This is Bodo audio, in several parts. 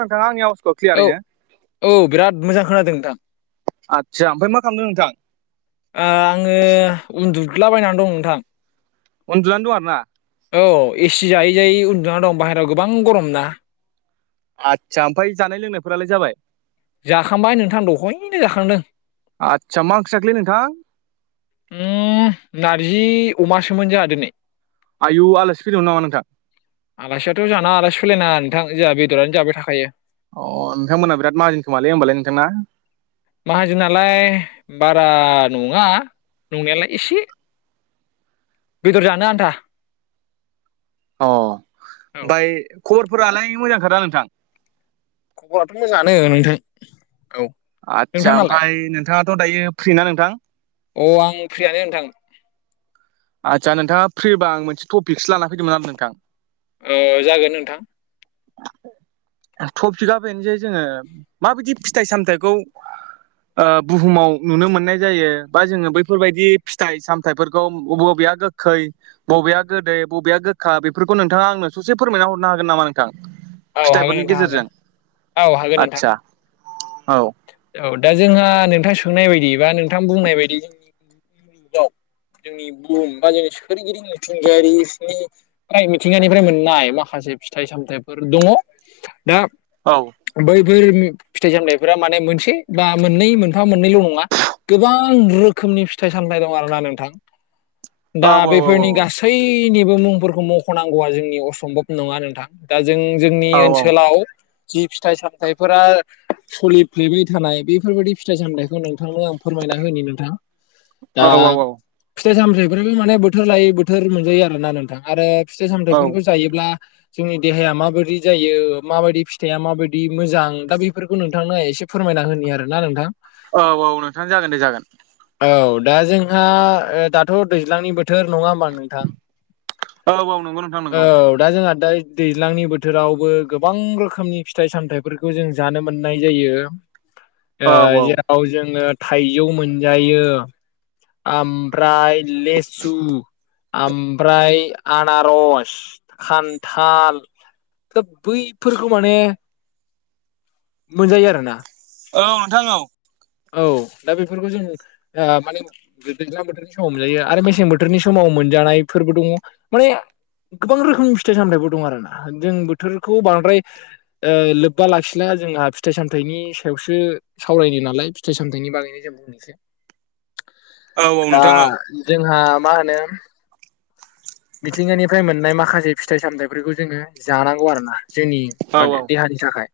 नोंथांङा आनि आवासखौ औ क्लियारैनो। औ बिराद मोजां खोनादों नोंथां। आदसा ओमफ्राय मा खालामदों नोंथां? आङो उन्दुल्दा बायनानै दं नोंथां। अनन्दुनानै दं आरो ना? औ एसि जायै जायै उन्दुना दं बाहेरायाव गोबां गरम ना। आदसा ओमफ्राय जानाय लोंनायफोरालाय जाबाय। जाखांबाय नोंथां दहयनो जाखांदों। आतसा मा ओंख्रि जाखोलै नोंथां? उम नारजि अमासोमोन जोङा दिनै। आयु आलासि फैदों नामा नोंथां। आलासियाथ' जोंहाना आलासि फोलायनाङा नोंथां जोंहा बेदरानो जाबाय थाखायो। अ नोंथांमोना बिराद माहाजोन खोमालै होनबालाय नोंथा ना? माहाजोनलाय बारा नङा नंनायालाय एसे। बेदर जानो आन्था। अ औ ओमफ्राय खबरफोरालाय मोजांखादा नोंथां। खबराथ' मोजाङानो नोंथा। औ आदसा नोंथांनालाय ओमफ्राय नोंथाङाथ' दायो फ्रि ना नोंथां। अ आं फ्रियानो नोंथां। आदसा नोंथाङा फ्रिबा आं मोनसे टपिकसो लाना फैदोंमोन आं नोंथां। ओ जागोन नोंथां। [unintelligible] टपिकआ बेनो जे जोङो माबायदि फिथाइ सामथायाइखौ ओ बुहुमाव नुनो मोननाय जायो बा जोङो बैफोरबायदि फिथाइ सामथायाइफोरखौ अबे अबेआ गोखै। बबेया गोदै बबेया गोखा बेफोरखौ नोंथाङा आंनो ससे फोरमायना हरनो हागोन नामा नोंथां? औ हागोन फिथाइफोरनि नोंथां हागोन गेजेरजों औ हागोन नोंथां आदसा औ। औ दा जोंहा नोंथां सोंनाय बायदि बा नोंथां बुंनाय बायदि औ। [inaudible] जोंनि बुहुम बा जोंनि सोरगिदिं मिथिंगायारिसिनि फ्राय मिथिंगानिफ्राय मोननाय माखासे फिथाइ सामथायाइफोर दङ दा औ। बैफोर फिथाइ सामथाइफोरा माने मोनसे बा मोननै मोनफा मोननैल' नङा। गोबां रोखोमनि फिथाइ सामथाइ दं आरोना नोंथां। [unintelligible] दा बेफोरनि औ गासैनिबो मुंफोरखौ मख'नांगौआ जोंनि असम्भब नङा नोंथां। दा जों जोंनि औ औ औ ओनसोलाव जि फिथाइ सामथाइफोरा सोलिफ्लेबाय थानाय बेफोरबायदि फिथाइ सामथाइखौ नोंथांनो आं फोरमायना होनि नोंथां। दा फिथाइ सामथाइफ्राबो माने बोथोर लायै बोथोर मोनजायो आरो ना नोंथां आरो फिथाइ औ सामथाइफोरखौ जायो जोंनि देहाया माबादि जायो माबादि फिथाइया माबायदि मोजां दा बे खौ नोंथांनो एसे फोरमायना होनि आरो ना नोंथां। औ औ नोंथां जागोन दे जागोन। औ दा जोंहा दाथ' दैज्लांनि बोथोर नङा होमबा नोंथां? औ औ नंगौ नोंथां औ नोंगौ। दा जोंहा दा दैज्लांनि बोथोरावबो गोबां रोखोमनि फिथाइ सामथाइफोरखौ जों जानो मोननाय जायो ओ औ जेराव जोङो थाइजौ मोनजायो ओमफ्राय लेसु ओमफ्राय आनारस, खान्थाल, दा बैफोरखौ माने मोनजायो आरोना। औ नोंथां औ। औ दा बेफोरखौ जों माने दैज्लां बोथोरनि समाव मोनजायो आरो मेसें बोथोरनि समाव मोनजानायफोरबो दङ माने गोबां रोखोमनि फिथाइ सामथाइबो दं आरो ना जों बोथोरखौ बांद्राय ओ लोब्बा लाखिना जोंहा फिथाइ सामथाइनि सायावसो सावरायनो नालाय फिथाइ सामथाइनि बागैनो जों बुंनोसै औ औ दा नोंथां औ जोंहा मा होनो मिथिंगानिफ्राय मोननाय माखासे फिथाइ सामथाइफोरखौ जोङो जानांगौ आरोना। जोंनि औ माने देहानि थाखाय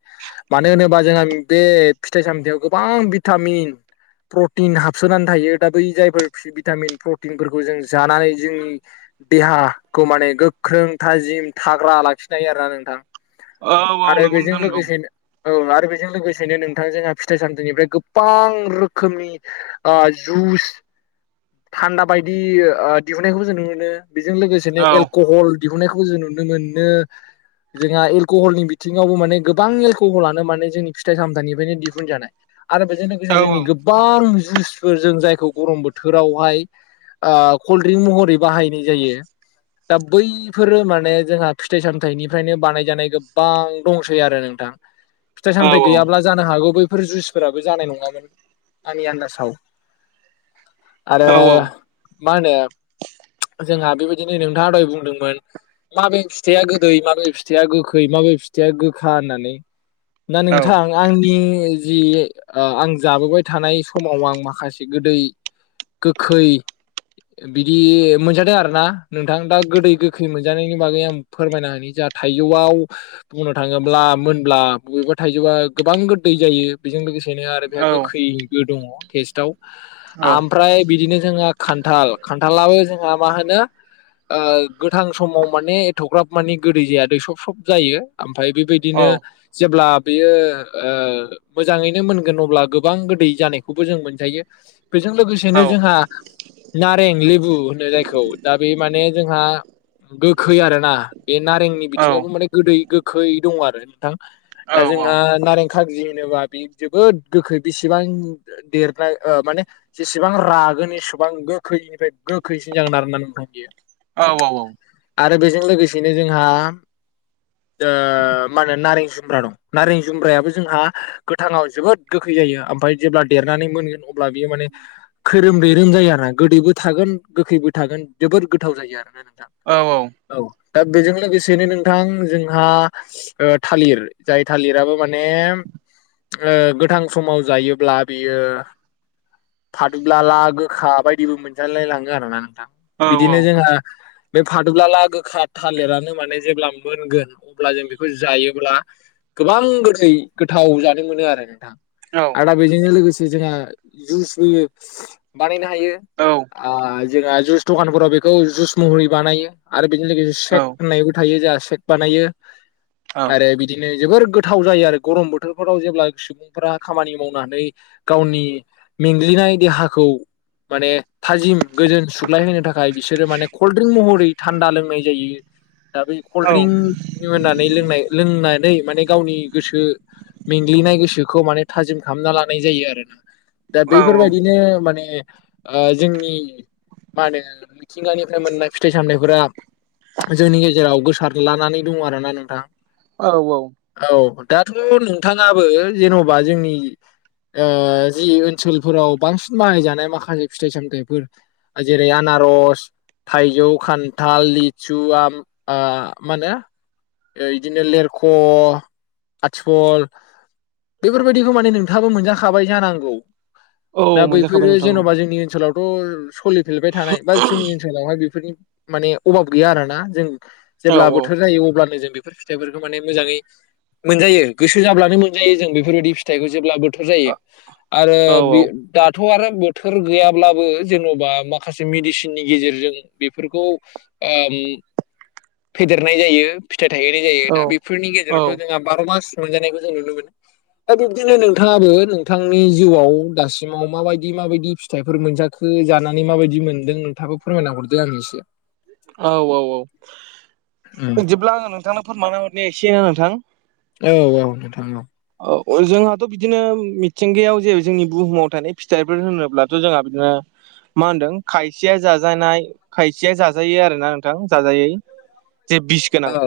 मानो होनोबा जोंहा बे फिथाइ सामथाइयाव गोबां भिटामिन प्रटिन हाबसोनानै थायो दा बै जायफोर भिटामिन प्रटिनफोरखौ जों जानानै जोंनि देहाखौ माने गोख्रों थाजिम थाग्रा लाखिनो हायो आरोना नोंथां। औ औ आरो नंगौ बेजों नोंथां नंगौ लोगोसेनो औ आरो बेजों लोगोसेनो नोंथां जोंहा फिथाइ सामथाइनिफ्राय गोबां रोखोमनि आ जुस थान्दा बायदि ओ दिहुननायखौबो जों नुनो मोनो बेजों लोगोसेनो औ एलक'हल दिहुननायखौ जों नुनो मोनो जोंहा एलक'हलनि बिथिङावबो माने गोबां एलक'हलानो माने जोंनि फिथाइ सामथाइनिफ्रायनो दिहुनजानाय। आरो बेजों औ लोगोसे जोंनि गोबां जुइसफोर जों जायखौ गरम बोथोर फोरावहाय ओ कल्ड्रिंक महरै बाहायनाय जायो। दा बैफोरो माने जोंहा फिथाइ सामथाइनिफ्रायनो बानायजानाय गोबां दंसै आरो नोंथां। [inaudible] फिथाइ सामथाइ औ गैयाब्ला जानो हागौ बैफोर जुइसफोराबो जानाय नङामोन आंनि आन्दासाव। आरो मा होनो जोंहा बेबायदिनो नोंथाङा दहाय बुंदोंमोन माबे फिथाइया गोदै माबे फिथाइया गोखै माबे फिथाइया गोखा होननानै ना नोंथां आंनि जि आं जाबोबाय थानाय समाव आं माखासे गोदै गोखै बिदि मोनजादों आरोना नोंथां। दा गोदै गोखै मोनजानायनि बागै आं फोरमायना होनि जोंहा थाइजौआव बुंनो थाङोब्ला मोनब्ला बबेबा थाइजौआ गोबां गोदै जायो बेजों लोगोसेनो आरो बेहा गोखैबो दङ टेस्टाव ओमफ्राय बिदिनो जोंहा खान्थाल खान्थालाबो जोंहा माहोनो ओ गोथां समाव माने एथ'ग्राब माने गोदै जाया दै सब सब जायो ओमफ्राय औ बेबायदिनो जेब्ला बेयो ओ मोजाङैनो मोनगोन अब्ला गोबां गोदै जानायखौबो जों मोनजायो बेजों लोगोसे औ जोंहा नारें लेबु होनो जायखौ दा बे माने जोंहा गोखै आरोना बे नारेंनि औ बिथिङावबो माने गोदै, गोखै दङ आरो नोंथां दा जोंहा नारें खाजि होनोबा बे जोबोद गोखै बेसेबां देरनाय माने जेसेबां रागोन एसेबां गोखैनिफ्राय गोखैसिन जागोन आरोना नोंथां बियो औ औ औ आरो बेजों लोगोसेनो जोंहा ओ मा होनो नारें जुमब्रा दं नारें जुमब्रायाबो जोंहा गोथाङाव जोबोद गोखै जायो ओमफ्राय जेब्ला देरनानै मोनगोन अब्ला बियो माने खैरोमदैरोम जायो आरोना गोदैबो थागोन गोखैबो थागोन जोबोद गोथाव जायो आरोना नोंथां औ औ औ दा बेजों लोगोसेनो नोंथां जोंहा थालिर जाय थालिराबो माने ओ गोथां समाव जायोब्ला बियो फादुबलाला गोखा बायदिबो मोनजालायलाङो आरोना नोंथां बिदिनो जोंहा बे फादोबलाला गोखा थालिरानो माने जेब्ला मोनगोन अब्ला जों बेखौ जायोब्ला गोबां गोदै गोथाव जानो मोनो आरो नोंथां औ आरोदा बेजोंनो लोगोसे जोंहा जुस होयो बानायनो हायो जोंहा जुइस दखानफोराव बेखौ जुइस महरै बानायो आरो बेजों लोगोसे औ सेक होननायबो थायो जाहा सेक बानायो आरो बिद बिदिनो जोबोर गोथाव जायो आरो गरम बोथोरफोराव जेब्ला सुबुंफोरा खामानि मावनानै गावनि मेंग्लिनाय देहाखौ माने थाजिम गोजोन सुग्लाय होनो थाखाय बिसोरो माने कल्ड्रिंक महरै थान्दा लोंनाय जायो दा बे कल्डड्रिंक होननानै लोंनाय लोंनानै माने गावनि गोसो मेंग्लिनाय गोसोखौ माने थाजिम खालामना लानाय जायो आरोना दा औ बेफोरबायदि बिनो माने ओ जोंनि मा होनो मिथिंगानिफ्राय मोननाय फिथाइ सामथाइफोरा जोंनि गेजेराव गोसार लानानै दङ आरोना नोंथां औ औ औ दाथ' नोंथाङाबो जेन'बा जोंनि जि ओनसोलफोराव बांसिन बाहाय जानाय माखासे फिथाइ सामथाइफोर ओ जेरै आनार'स थाइजौ, खान्थाल, लिसु आम माहोनो बिदिनो लेरख', आथिकल बेफोरबायदिखौ माने नोंथाङाबो मोनजाखाबाय जानांगौ औ दा मोनजाखाबाय बैफोरो नोंथां औ जेन'बा जोंनि ओनसोलावथ' सोलिफेरबाय थानाय बा जोंनि जोंनावहाय बेफोरनि माने अभाब गैया आरोना जों औ जेब्ला बोथोर जायो अब्लानो जों बेफोर फिथाइफोरखौ माने मोजाङै मोनजायो गोसो जाब्लानो मोनजायो जों बेफोरबायदि फिथाइखौ जेब्ला बो थोर जायो आरो औ बे दाथ' आरो बोथोर गैयाब्लाबो जेन'बा माखासे मेडिसिननि गेजेरजों बेफोरखौ ओम फेदेरनाय जायो फिथाइ थायहोनाय जायो दा बेफोरनि औ गेजेरावथ' जोंहा बार' मास मोनजानायखौ जों नुनो मोनो दा बिब्दिनो नोंथाङाबो नोंथांनि जिउआव दासिम सिमाव माबायदि माबायदि फिथाइफोर मोनजाखो जानानै माबायदि मोनदों नोंथाबो फोरमायना हरदो आरो एसे औ औ औ उम बिदिब्ला आङो नोंथांनो फोरमाना हरनाया एसेनो नोंथां औ औ नोंथां औ औ जोंहाथ' बिदिनो मिथिंगायाव जे जोंनि बुहुमाव थानाय फिथाइफोर होनोब्लाथ' जोंहा बिदिनो मा होनदों खायसेया जाजानाय खायसेया जाजायो आरो ना नोंथां जाजायै जे बिस गोनां औ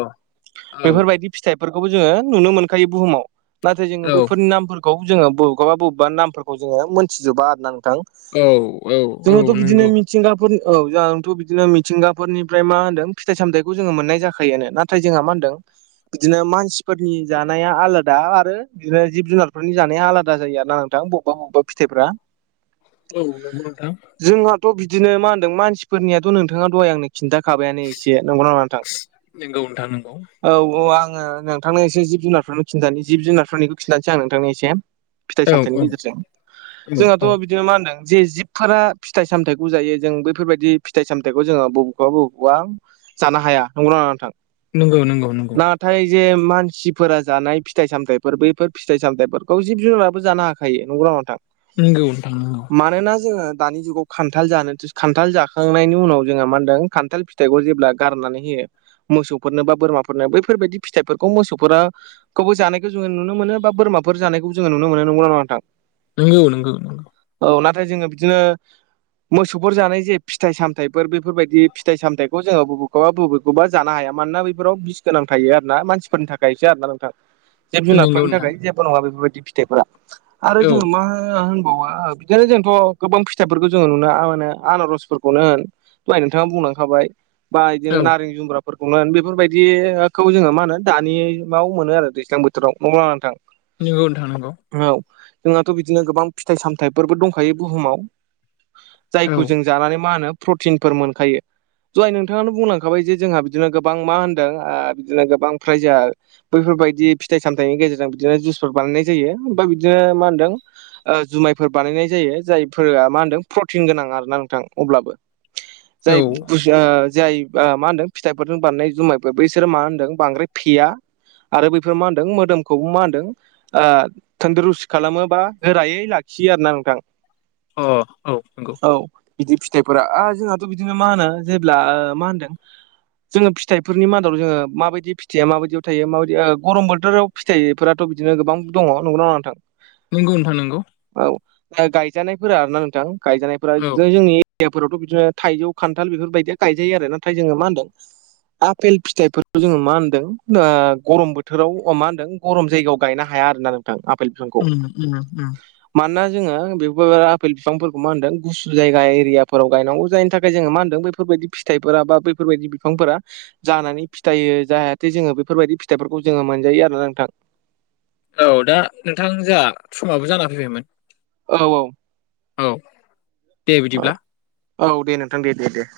औ बेफोरबायदि फिथाइफोरखौबो जोङो नुनो मोनखायो बुहुमाव नाथाय जोङो औ बैफोरनि नामफोरखौ जोङो बबेखौबा बबेबा नामफोरखौ जोङो मोनथिजोबा आरो ना नोंथां औ औ औ नोंगौ मिथिंगाफोरनि औ जाथ' बिदिनो मिथिंगाफोरनिफ्राय मा होनदों फिथाइ सामथायखौ जोङो मोननाय जाखायोनो ना नाथाय जोंहा मा होनदों बिदिनो मानसिफोरनि जानाया आलादा आरो बो बिदिनो जिब जुनारफोरनि जानाया आलादा जायो आरो ना नोंथां बबेबा बबेबा फिथायफ्रा औ नंगौ नोंथां जोंहाथ' बिदिनो मा होनदों मानसिफोरनियाथ' नोंथाङा दहाय आंनो खिन्थाखाबायानो एसे नंगौना नङा नोंथां? नोंगौ नोंथां नोंगौ औ औ आङो नोंथांनो एसे जिब जुनारफोरनि खिन्थानो जिब जुनारफोरनिखौ खिन्थानोसै आं नोंथांनो एसे फिथाइ औ सामथाइनि औ गेजेरजों औ जोंहाथ' औ बिद बिदि मा होनदों जे जिबफोरा फिथाइ सामथाइखौ जायो जों बैफोरबायदि फिथाइ सामथाइखौ जोङो बबेखौबा बबेखौबा जानो हाया नंगौ ना नङा नोंथां? नोंगौ नोंगौ नोंगौ नाथाय जे मानसिफोरा जानाय फिथ फिथाइ सामथायाइफोर बैफोर फिथाइ सामथायाइफोरखौ जिब जुनाराबो जानो हाखायो नोंगौ ना नङा नोंथां? नोंगौ नोंथां नोंगौ मानोना जोङो दानि जुगाव खान्थाल जानो खान्थाल जाखांनायनि उनाव जोंहा मा होनदों खान्थाल फिथ फिथाइखौ जेब्ला गारनानै होयो मोसौफोरनो बा बोरमाफोरनो बैफोरबायदि फिथाइफोरखौ मोसौफोरा खौबो जानायखौ जोङो नुनो मोनो बा बोरमाफोर जानायखौबो जोङो नुनो मोनो नंगौ ना नङा नोंथां? नोंगौ नोंगौ औ नाथाय जोङो बिदिनो मोसौफोर जानाय जे फिथाइ सामथायाइफोर बेफोरबायदि फिथाइ सामथायाइखौ जोङो बुबुखौबा बुबुब बबेबा जानो हाया मानोना बैफोराव बिस गोनां थायो आरो ना मानसिफोरनि थाखायसो आरो ना नोंथां जिब नंगौ नंगौ जुनारफोरनि नोंथां थाखाय जेबो नङा बेफोरबायदि फिथाइफोरा आरो औ जोङो मा होनबावो बिदिनो जोंथ' गोबां फिथाइफोरखौ जोङो नुनो आनो आनारस फोरखौनो होन दहाय नोंथाङा बुंलांखाबाय बा इदिनो औ नारें जुम्ब्राफोरखौनो बेफोरबायदिखौ जोङो मा होनो दानियाव मोनो आरो दैज्लां बोथोराव [unintelligible] नोंथां निगौ नोंथां नोंगौ औ जोंहाथ' बिदिनो गोबां फिथाइ सामथाइफोरबो दंखायो बुहुमाव औ जायखौ जों जानानै मा होनो प्रटिनफोर मोनखायो दहाय नोंथाङानो बुंलांखाबाय जे जोंहा बिदिनो गोबां मा होनदों ओ बिदिनो गोबां प्राय जोआ बैफोरबायदि फिथाइ सामथाइनि गेजेरजों बिदिनो जुसफोर बानायनाय जायो ओमफ्राय बिदिनो मा होनदों ओ जुमायफोर बानायनाय जायो जायफोरा मा होनदों प्रटिन गोनां आरो ना नोंथां अब्लाबो औ जाय बुस ओ जाय बा मा होनदों फिथाइफोरजों बानायनाय जुमायफोर बैसोरो मा होनदों बांद्राय फेया आरो बैफोर मा होनदों मोदोमखौबो मा होनदों ओ थोनदुरुस खालामोबा गोरायै लाखियो आरो ना नोंथां अ औ नंगौ औ बिदि फिथाइफोरा जोंहाथ' बिदिनो मा होनो जेब्ला मा होनदों जोङो फिथाइफोरनि मादाव जोङो माबायदि फिथाइया माबायदियाव थायो माबायदि ओ गरम बोथोराव फिथायाइफोराथ' बिदिनो गोबां दङ नंगौ ना नङा नोंथां नोंगौ नोंथां नोंगौ औ दा गायजानायफोरा आरोना नोंथां गायजानायफोरा औ जोंनि याफोरावथ' बिदिनो थाइजौ खान्थाल बेफोरबायदिया गायजायो आरो नाथाय जोङो मा होनदों आपेल फिथाइफोरखौ जोङो मा होनदों ओ गरम बोथ बोथोराव मा होनदों गरम जायगायाव गायनो हाया आरोोना नोंथां आफेल बिफांखौ। उम उम उम मानोना जोङो बेफोर आफेल बिफांफोरखौ मा होनदों गुसु जायगा एरियाफोराव गायनांगौ जायनि थाखाय जोङो मा होनदों बे बेफोरबायाददि फिथाइफोरा बा बेैफोरबायदि बिफांफोरा जानानै फिथायो जाहाथे जोङो बेफोरबायदि फिथाइफोरखौ जोङो मोनजायो आरो नोंथां। औ दा नोंथां जाोंहा समाबो जाना फैबायमोन? औ-औ औ दे बिदिब्ला? औ दे नोंथां दे-दे-दे।